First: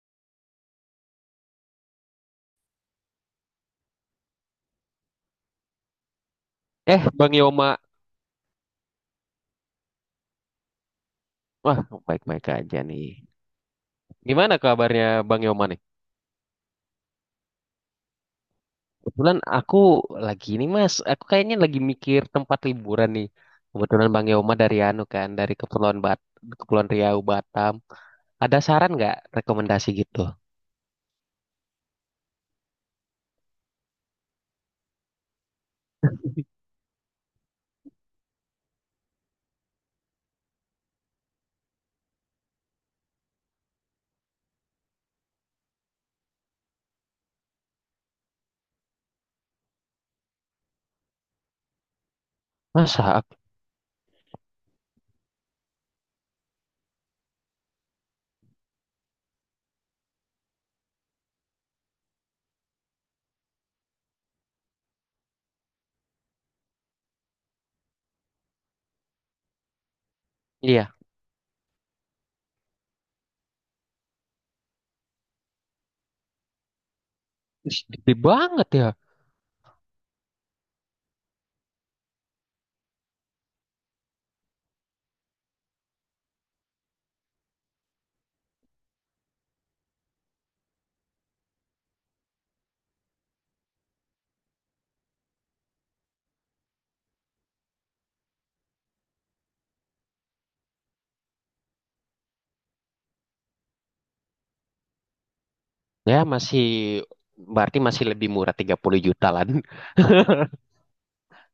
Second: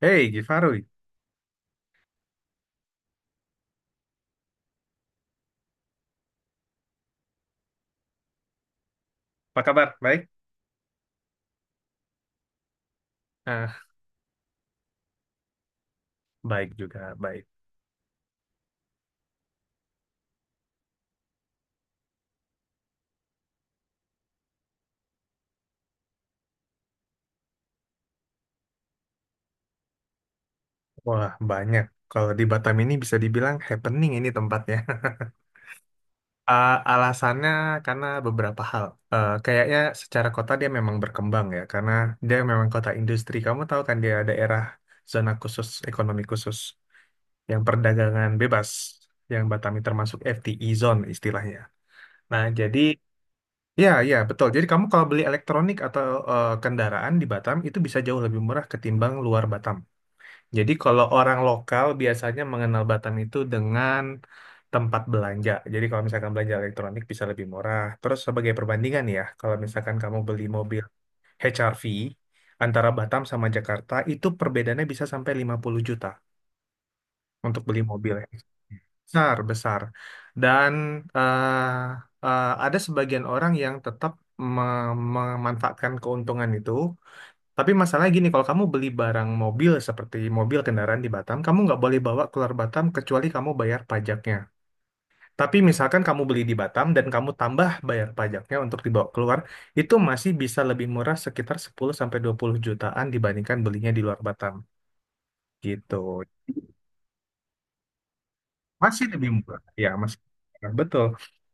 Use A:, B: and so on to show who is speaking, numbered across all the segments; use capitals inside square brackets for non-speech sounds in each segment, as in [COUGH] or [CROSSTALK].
A: Hey, Gifarui,
B: Eh, Bang Yoma.
A: apa kabar? Baik?
B: Wah, baik-baik aja nih.
A: Ah,
B: Gimana kabarnya Bang Yoma nih?
A: baik juga, baik.
B: Kebetulan aku lagi ini Mas, aku kayaknya lagi mikir tempat liburan nih. Kebetulan Bang Yoma dari anu kan, dari Kepulauan Riau, Batam. Ada saran nggak rekomendasi gitu?
A: Wah, banyak. Kalau di Batam ini bisa dibilang happening ini tempatnya. [LAUGHS] Ah, alasannya karena beberapa hal. Kayaknya secara kota dia memang berkembang ya, karena dia memang kota industri. Kamu tahu kan dia daerah zona khusus, ekonomi khusus, yang perdagangan bebas, yang Batam ini termasuk FTE zone istilahnya. Nah, jadi
B: Masa?
A: ya, ya, betul. Jadi kamu kalau beli elektronik atau kendaraan di Batam itu bisa jauh lebih murah ketimbang luar Batam. Jadi kalau orang lokal biasanya mengenal Batam itu dengan tempat belanja. Jadi kalau misalkan belanja elektronik bisa lebih murah. Terus sebagai perbandingan ya, kalau misalkan kamu beli mobil
B: Iya,
A: HRV antara Batam sama Jakarta itu perbedaannya bisa sampai 50 juta untuk beli mobil
B: gede
A: ya.
B: banget ya.
A: Besar, besar. Dan eh, ada sebagian orang yang tetap me- memanfaatkan keuntungan itu. Tapi masalahnya gini, kalau kamu beli barang mobil seperti mobil kendaraan di Batam, kamu nggak boleh bawa keluar Batam kecuali kamu bayar pajaknya. Tapi misalkan kamu beli di Batam dan kamu tambah bayar pajaknya untuk dibawa keluar, itu masih bisa lebih murah sekitar 10 sampai 20 jutaan dibandingkan belinya di luar Batam. Gitu.
B: Ya, masih berarti masih lebih murah 30
A: Masih
B: juta
A: lebih
B: lah.
A: murah. Ya, masih.
B: [LAUGHS]
A: Nah, betul.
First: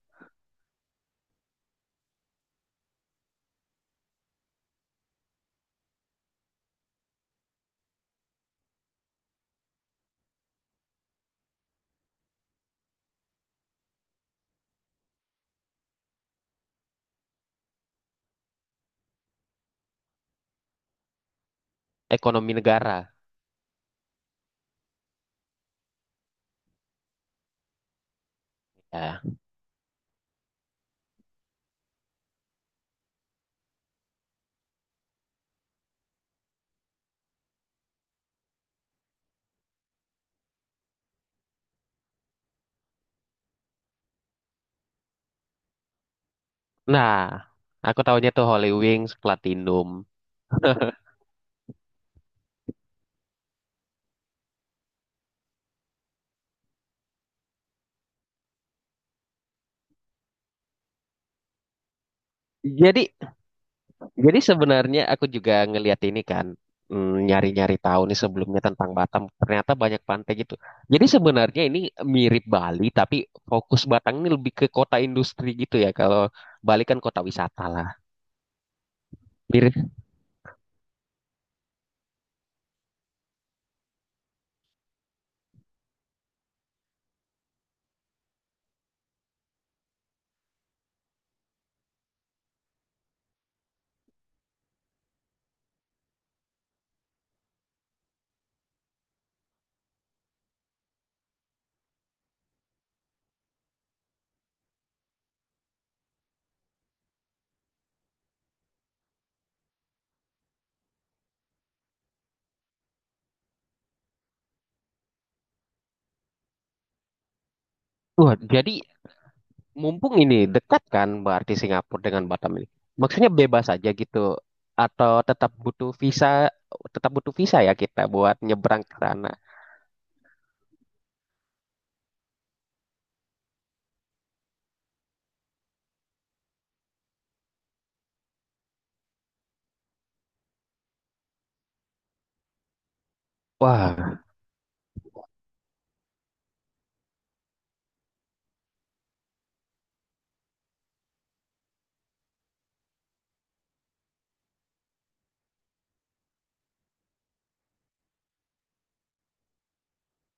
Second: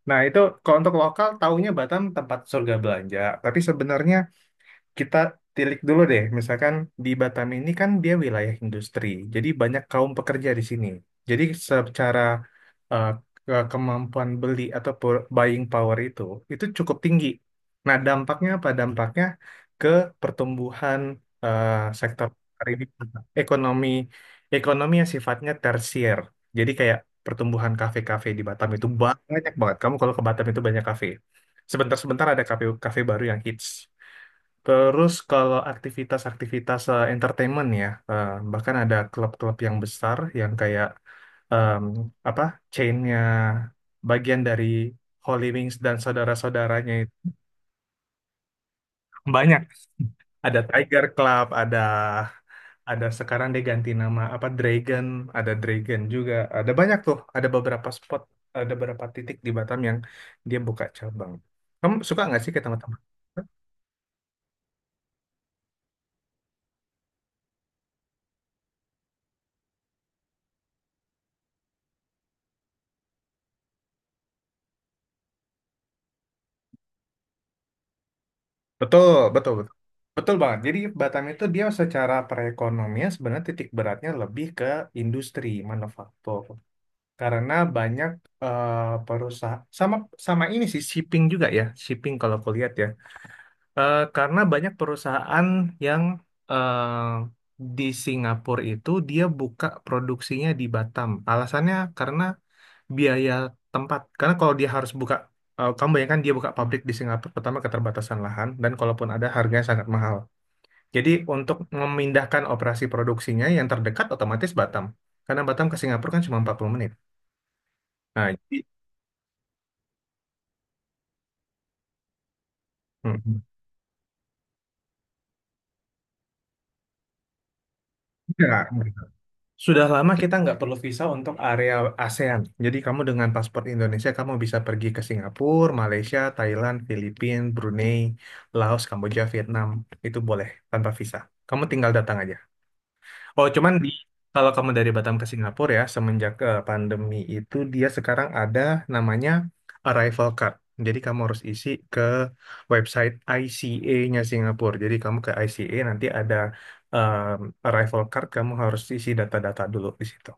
A: Nah, itu kalau untuk lokal, taunya Batam tempat surga belanja. Tapi sebenarnya kita tilik dulu deh, misalkan di Batam ini kan dia wilayah industri, jadi banyak kaum pekerja di sini. Jadi secara eh, kemampuan beli atau buying power itu cukup tinggi. Nah, dampaknya apa? Dampaknya ke pertumbuhan eh, sektor
B: Ekonomi negara.
A: pariwisata, ekonomi, ekonomi yang sifatnya tersier. Jadi kayak pertumbuhan kafe-kafe di Batam itu
B: Ya.
A: banyak banget. Kamu kalau ke Batam itu banyak kafe. Sebentar-sebentar ada kafe kafe baru yang hits. Terus kalau aktivitas-aktivitas entertainment ya, bahkan ada klub-klub yang besar yang kayak em, apa chainnya bagian dari Holy Wings dan saudara-saudaranya itu
B: Nah, aku tahunya tuh Holy Wings,
A: banyak.
B: Platinum.
A: Ada Tiger Club, ada sekarang dia ganti nama apa Dragon, ada Dragon juga. Ada banyak tuh, ada beberapa spot, ada beberapa titik di Batam yang dia buka cabang. Kamu suka nggak sih ke tempat-tempat?
B: Jadi Jadi sebenarnya aku juga ngelihat ini kan, nyari-nyari tahu nih sebelumnya tentang Batam. Ternyata banyak pantai gitu. Jadi sebenarnya ini mirip Bali, tapi fokus Batam ini lebih ke kota industri gitu ya. Kalau Bali kan kota wisata lah.
A: Betul, betul, betul.
B: Mirip.
A: Betul banget. Jadi Batam itu dia secara perekonomian sebenarnya titik beratnya lebih ke industri manufaktur. Karena banyak eh, perusahaan sama sama ini sih shipping juga ya, shipping kalau kulihat ya. Karena banyak perusahaan yang eh, di Singapura itu dia buka produksinya di Batam. Alasannya karena biaya tempat. Karena kalau dia harus buka, kamu bayangkan dia buka pabrik di Singapura, pertama keterbatasan lahan, dan kalaupun ada harganya sangat mahal. Jadi untuk memindahkan operasi produksinya yang terdekat otomatis Batam. Karena Batam ke Singapura kan cuma 40 menit. Nah,
B: Wah,
A: jadi
B: jadi mumpung ini dekat kan berarti Singapura dengan Batam ini. Maksudnya
A: mhm.
B: bebas aja gitu. Atau tetap butuh visa ya kita buat
A: Ya,
B: nyebrang ke sana.
A: sudah lama kita nggak perlu visa untuk area ASEAN. Jadi kamu dengan paspor Indonesia, kamu bisa pergi ke Singapura, Malaysia, Thailand, Filipina, Brunei, Laos, Kamboja, Vietnam. Itu boleh tanpa visa. Kamu tinggal datang aja. Oh, cuman di
B: Wah,
A: kalau kamu dari Batam ke Singapura ya, semenjak pandemi itu dia sekarang ada namanya arrival card. Jadi kamu harus isi ke website ICA-nya Singapura. Jadi kamu ke ICA nanti ada em, arrival card, kamu harus isi data-data dulu di situ.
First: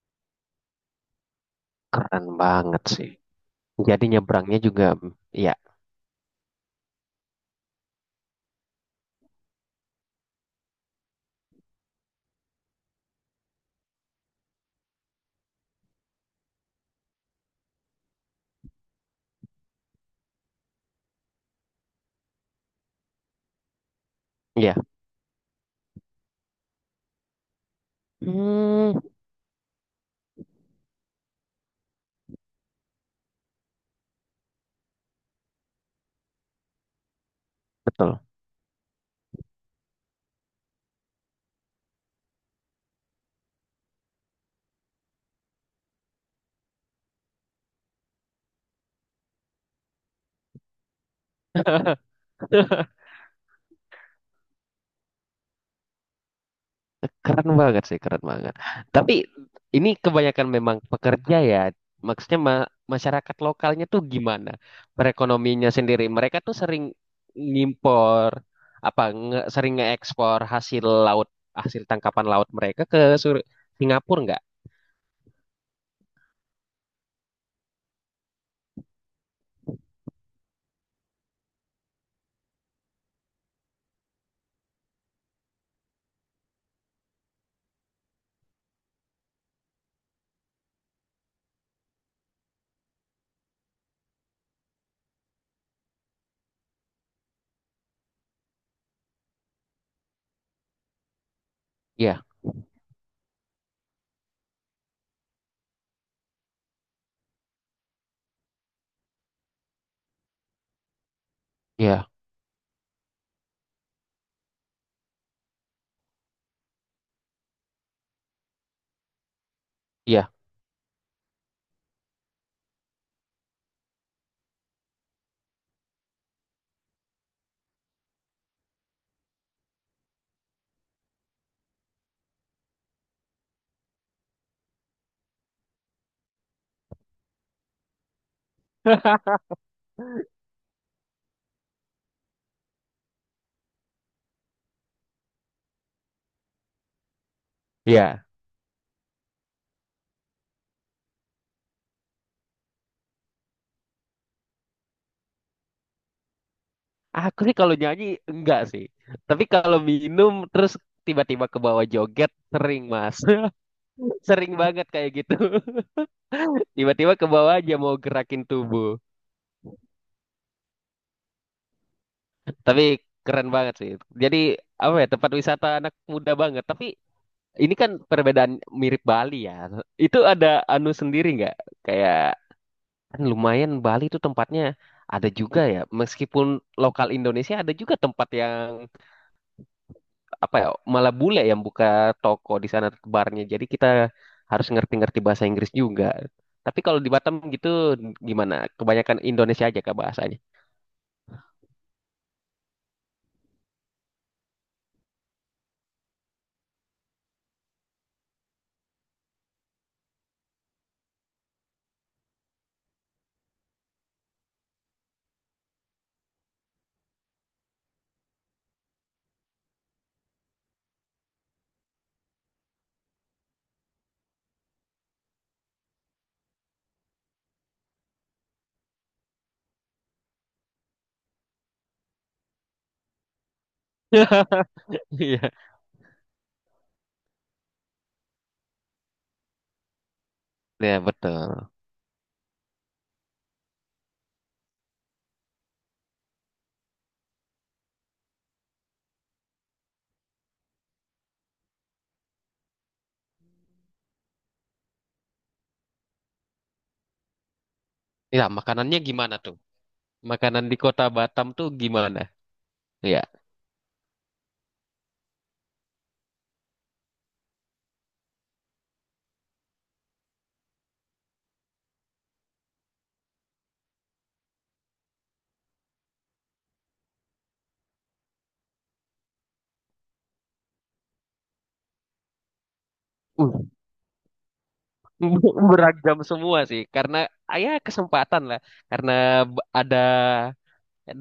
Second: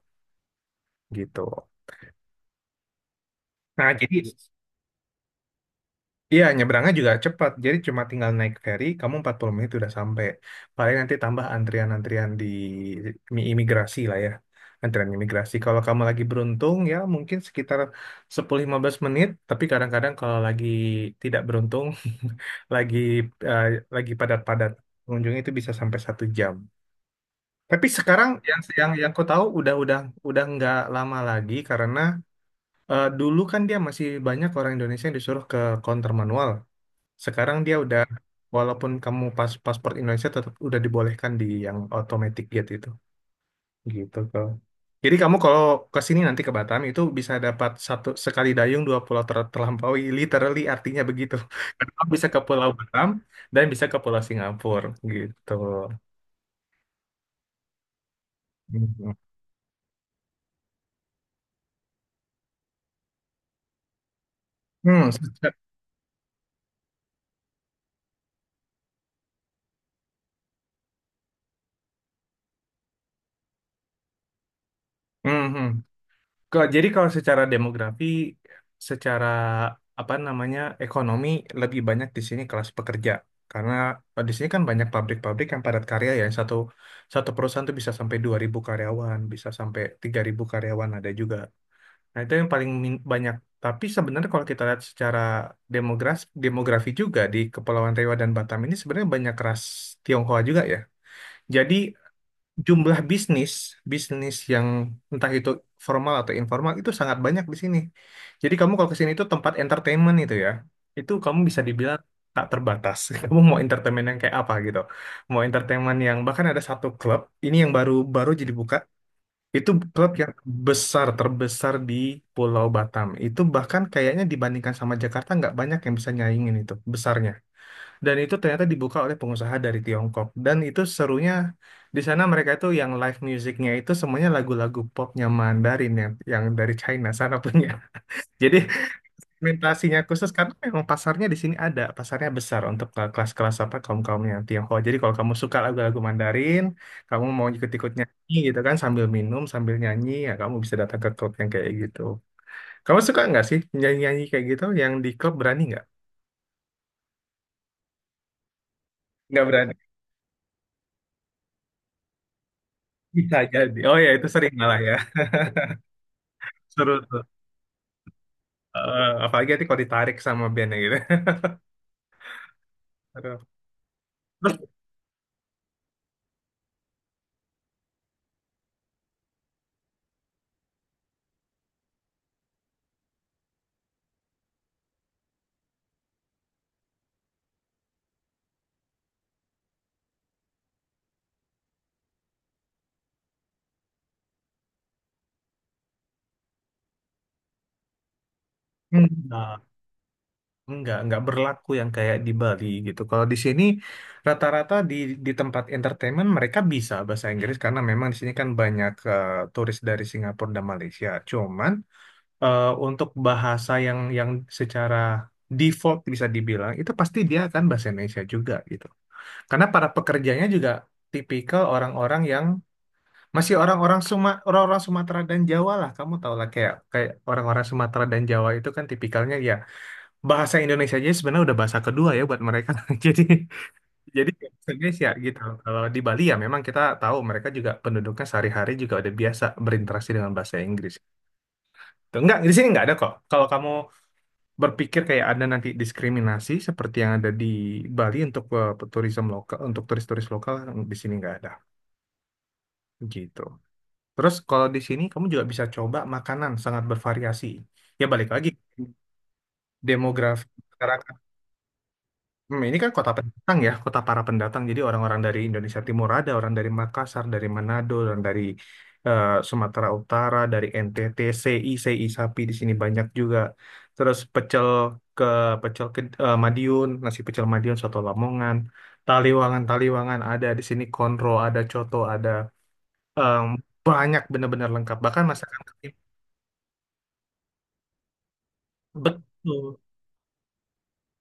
A: Gitu.
B: keren banget sih.
A: Nah,
B: Jadi
A: jadi
B: nyebrangnya juga, ya.
A: iya, nyebrangnya juga cepat. Jadi cuma tinggal naik ferry, kamu 40 menit udah sampai. Paling nanti tambah antrian-antrian di imigrasi lah ya. Antrian imigrasi. Kalau kamu lagi beruntung ya mungkin sekitar 10-15 menit. Tapi kadang-kadang kalau lagi tidak beruntung, [LAUGHS] lagi eh, lagi padat-padat
B: Ya
A: pengunjungnya itu bisa sampai 1 jam. Tapi sekarang yang yang
B: Hmm,
A: yang aku tahu udah nggak lama lagi karena dulu kan dia masih banyak orang Indonesia yang disuruh ke counter manual. Sekarang dia udah,
B: Betul.
A: walaupun kamu pas paspor Indonesia tetap udah dibolehkan di yang automatic gate itu, gitu kok. Jadi kamu kalau ke sini nanti ke Batam itu bisa dapat satu sekali dayung dua pulau terlampaui, literally artinya begitu. [LAUGHS] Karena kamu bisa ke Pulau Batam dan bisa ke Pulau Singapura gitu.
B: Keren banget sih, keren banget. Tapi
A: Mhm.
B: ini kebanyakan memang pekerja ya. Maksudnya ma- masyarakat lokalnya tuh gimana?
A: Hmm,
B: Perekonominya sendiri. Mereka tuh sering ngimpor, apa, sering ngeekspor hasil laut, hasil tangkapan laut mereka ke Singapura nggak?
A: mhm. Kalau jadi kalau secara demografi, secara apa namanya ekonomi lebih banyak di sini kelas pekerja karena di sini kan banyak pabrik-pabrik yang padat karya ya satu satu perusahaan tuh bisa sampai 2.000 karyawan, bisa sampai 3.000 karyawan ada juga. Nah itu yang paling banyak. Tapi sebenarnya kalau kita lihat secara demografi demografi juga di Kepulauan Riau dan Batam ini sebenarnya banyak ras Tionghoa juga ya. Jadi
B: Iya,
A: jumlah bisnis bisnis yang entah itu formal atau informal itu sangat banyak di sini. Jadi kamu kalau ke sini itu tempat entertainment itu ya, itu kamu bisa dibilang
B: iya,
A: tak terbatas. [LAUGHS] Kamu mau entertainment yang kayak apa gitu? Mau entertainment yang bahkan ada satu klub ini yang baru baru jadi buka itu klub yang
B: iya,
A: terbesar di Pulau Batam. Itu bahkan kayaknya dibandingkan sama Jakarta nggak banyak yang bisa nyaingin itu besarnya. Dan itu ternyata dibuka oleh pengusaha dari Tiongkok. Dan itu serunya di sana mereka itu yang live musicnya itu semuanya lagu-lagu popnya Mandarin yang dari China sana punya. [LAUGHS] Jadi
B: [LAUGHS]
A: segmentasinya khusus karena memang pasarnya di sini ada, pasarnya besar untuk kelas-kelas apa kaum-kaumnya Tionghoa. Jadi kalau kamu suka lagu-lagu Mandarin, kamu mau ikut-ikut
B: iya.
A: nyanyi gitu kan sambil minum, sambil nyanyi, ya kamu bisa datang ke klub yang kayak gitu. Kamu suka nggak sih nyanyi-nyanyi kayak gitu? Yang di klub berani nggak?
B: Aku sih kalau nyanyi enggak sih.
A: Nggak
B: Tapi
A: berani.
B: kalau minum terus tiba-tiba ke bawah joget sering, Mas.
A: Bisa
B: [LAUGHS]
A: jadi. Oh ya, itu sering
B: Sering
A: malah
B: banget
A: ya.
B: kayak gitu.
A: [LAUGHS]
B: [LAUGHS]
A: Seru
B: Tiba-tiba
A: tuh.
B: ke bawah aja mau gerakin tubuh.
A: Apalagi nanti kalau ditarik sama bandnya gitu.
B: Tapi
A: [LAUGHS] Aduh.
B: keren banget sih. Jadi
A: Terus
B: apa ya tempat wisata anak muda banget. Tapi ini kan perbedaan mirip Bali ya. Itu ada anu sendiri nggak? Kayak kan lumayan Bali itu tempatnya ada juga ya. Meskipun lokal Indonesia ada juga tempat yang apa ya malah bule yang buka toko di sana barnya. Jadi kita harus ngerti-ngerti bahasa Inggris juga. Tapi kalau di Batam gitu gimana? Kebanyakan
A: enggak,
B: Indonesia aja kah bahasanya?
A: enggak berlaku yang kayak di Bali gitu. Kalau di sini rata-rata di tempat entertainment mereka bisa bahasa Inggris karena memang di sini kan banyak turis dari Singapura dan Malaysia. Cuman untuk bahasa yang secara default bisa dibilang itu pasti dia akan bahasa Indonesia juga gitu. Karena para pekerjanya juga tipikal orang-orang yang masih orang-orang orang-orang Sumatera dan Jawa lah, kamu tau lah kayak kayak orang-orang Sumatera dan Jawa itu kan tipikalnya ya bahasa Indonesia aja sebenarnya udah bahasa kedua ya buat mereka. [LAUGHS] Jadi jadi kayak bahasa
B: [LAUGHS]
A: Indonesia gitu.
B: Iya,
A: Kalau di Bali ya memang kita tahu mereka juga penduduknya sehari-hari juga udah biasa berinteraksi dengan bahasa Inggris.
B: ya betul.
A: Tuh, enggak, di sini nggak ada kok. Kalau kamu berpikir kayak ada nanti diskriminasi seperti yang ada di Bali untuk turisme lokal, untuk turis-turis lokal di sini nggak ada. Gitu. Terus kalau di sini kamu juga bisa coba makanan sangat bervariasi. Ya balik
B: Ya,
A: lagi
B: makanannya gimana tuh?
A: demografi
B: Makanan di kota
A: masyarakat.
B: Batam tuh gimana?
A: Hmm, ini kan kota
B: Ya,
A: pendatang ya, kota para pendatang. Jadi orang-orang dari Indonesia Timur ada, orang dari Makassar, dari Manado, orang dari Sumatera Utara, dari NTT, CI, CI sapi di sini banyak juga. Terus ke Madiun, nasi pecel Madiun, soto Lamongan, Taliwangan ada di sini, konro ada, coto ada. Em,
B: uh,
A: Banyak benar-benar lengkap. Bahkan masakan
B: [LAUGHS] beragam semua sih. Karena ah, ya kesempatan lah. Karena
A: betul.
B: ada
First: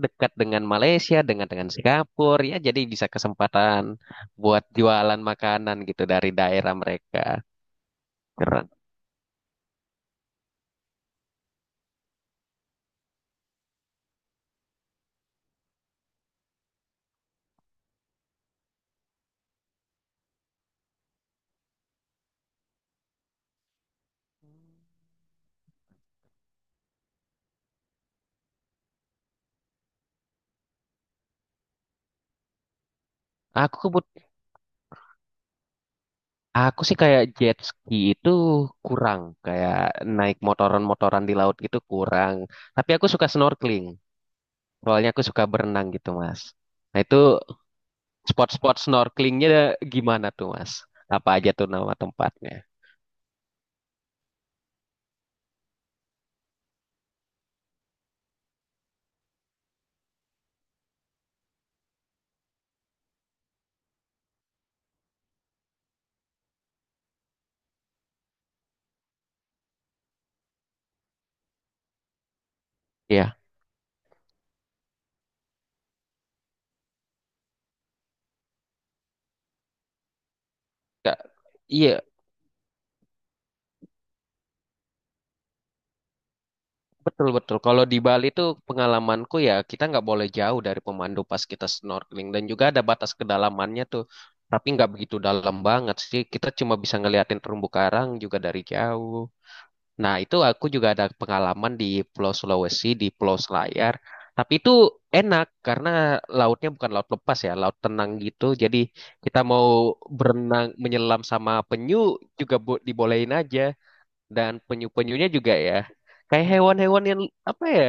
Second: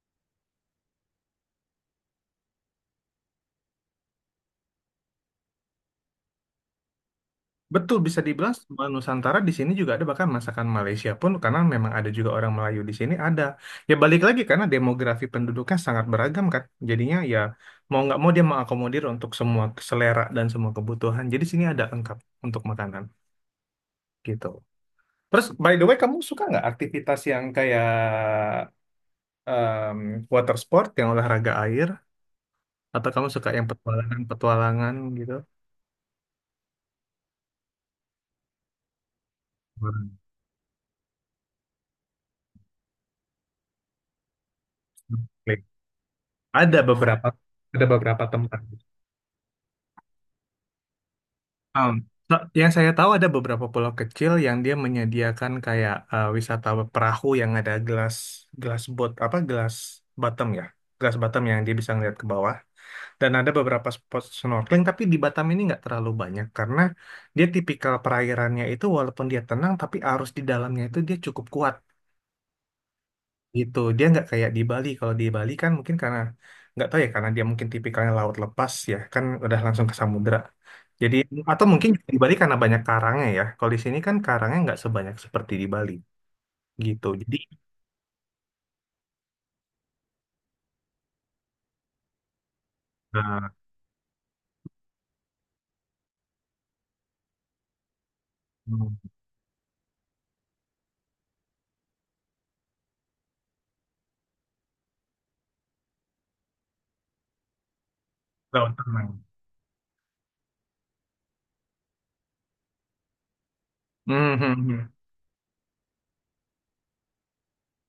B: dekat dengan Malaysia, dengan Singapura, ya jadi bisa kesempatan buat jualan makanan gitu dari daerah mereka.
A: Betul bisa dibilang
B: Keren.
A: semua Nusantara di sini juga ada bahkan masakan Malaysia pun karena memang ada juga orang Melayu di sini ada. Ya balik lagi karena demografi penduduknya sangat beragam kan. Jadinya ya mau nggak mau dia mengakomodir untuk semua selera dan semua kebutuhan. Jadi sini ada lengkap untuk makanan gitu. Terus by the way kamu suka nggak aktivitas yang kayak em, water sport yang olahraga air atau kamu suka yang
B: Aku kebut-
A: petualangan-petualangan gitu?
B: aku sih kayak jet ski itu kurang, kayak naik motoran-motoran di laut gitu kurang. Tapi aku suka snorkeling. Soalnya aku suka
A: Hmm.
B: berenang gitu, Mas.
A: Ada
B: Nah, itu
A: beberapa ada beberapa tempat.
B: spot-spot snorkelingnya gimana tuh, Mas? Apa aja tuh
A: Um,
B: nama tempatnya?
A: yang saya tahu ada beberapa pulau kecil yang dia menyediakan kayak wisata perahu yang ada gelas gelas boat apa gelas bottom ya, gelas bottom yang dia bisa ngeliat ke bawah. Dan ada beberapa spot snorkeling tapi di Batam ini nggak terlalu banyak karena dia tipikal perairannya itu walaupun dia tenang tapi arus di dalamnya itu dia cukup kuat
B: Iya,
A: gitu. Dia nggak kayak di Bali. Kalau di Bali kan mungkin karena nggak tahu ya karena dia mungkin tipikalnya laut lepas ya kan udah langsung ke samudra. Jadi
B: Kak.
A: atau mungkin
B: Iya,
A: juga di Bali karena banyak karangnya ya. Kalau di sini kan karangnya nggak sebanyak seperti di Bali gitu.
B: betul-betul. Kalau di Bali tuh pengalamanku ya kita nggak boleh jauh dari pemandu pas kita snorkeling. Dan juga ada batas
A: Eh,
B: kedalamannya tuh. Tapi nggak begitu dalam banget sih. Kita cuma bisa ngeliatin terumbu karang juga dari
A: hmm,
B: jauh. Nah, itu aku juga ada pengalaman di Pulau Sulawesi, di Pulau Selayar. Tapi itu enak karena lautnya bukan laut lepas ya, laut tenang gitu.
A: Laut
B: Jadi
A: tenang.
B: kita mau berenang, menyelam sama penyu juga dibolehin aja.
A: Hmm,
B: Dan
A: hmm, hmm.
B: penyu-penyunya juga ya, kayak hewan-hewan yang apa ya,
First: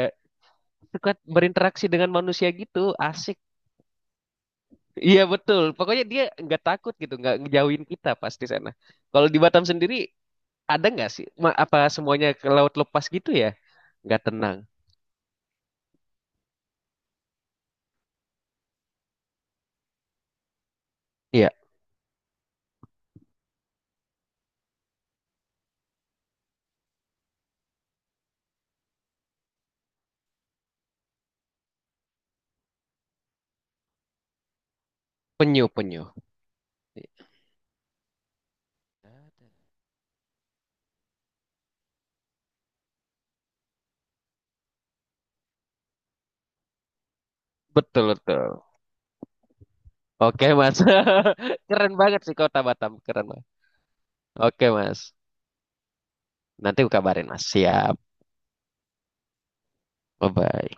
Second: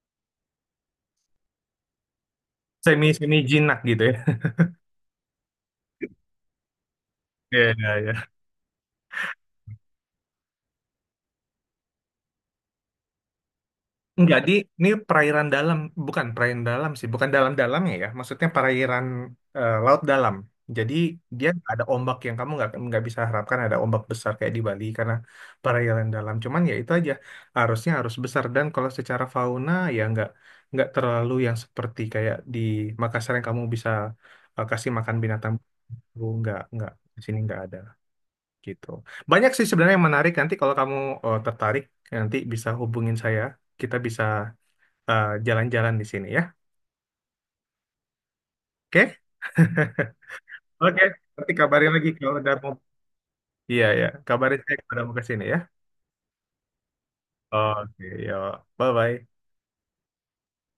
B: suka berinteraksi dengan manusia gitu,
A: Semi
B: asik.
A: Semi
B: [LAUGHS]
A: jinak gitu ya. [LAUGHS]
B: Iya betul, pokoknya dia nggak takut gitu, nggak
A: Iya
B: ngejauhin kita
A: iya.
B: pasti sana. Kalau di Batam sendiri ada nggak sih, apa semuanya ke laut lepas gitu ya? Nggak
A: Enggak, di
B: tenang.
A: ini perairan dalam, bukan perairan dalam sih, bukan dalam-dalamnya ya. Ya, maksudnya perairan laut dalam. Jadi dia
B: Iya,
A: nggak ada ombak yang kamu nggak bisa harapkan ada ombak besar kayak di Bali karena perairan dalam. Cuman ya itu aja harusnya harus besar dan kalau secara fauna ya nggak terlalu yang seperti kayak di Makassar yang kamu bisa kasih makan binatang
B: penyu, penyu.
A: baru nggak di sini nggak ada gitu. Banyak sih sebenarnya yang menarik nanti kalau kamu tertarik nanti bisa hubungin saya kita bisa jalan-jalan di sini ya.
B: Betul, betul.
A: Oke?
B: Oke, Mas.
A: Oke. Nanti
B: [LAUGHS]
A: kabarin
B: Keren
A: lagi
B: banget sih
A: kalau udah
B: kota
A: mau.
B: Batam. Keren, Mas.
A: Iya, ya. Kabarin
B: Oke,
A: saya kalau
B: Mas.
A: udah mau ke sini ya.
B: Nanti aku kabarin, Mas. Siap.
A: Oke, yuk. Bye-bye.
B: Bye-bye.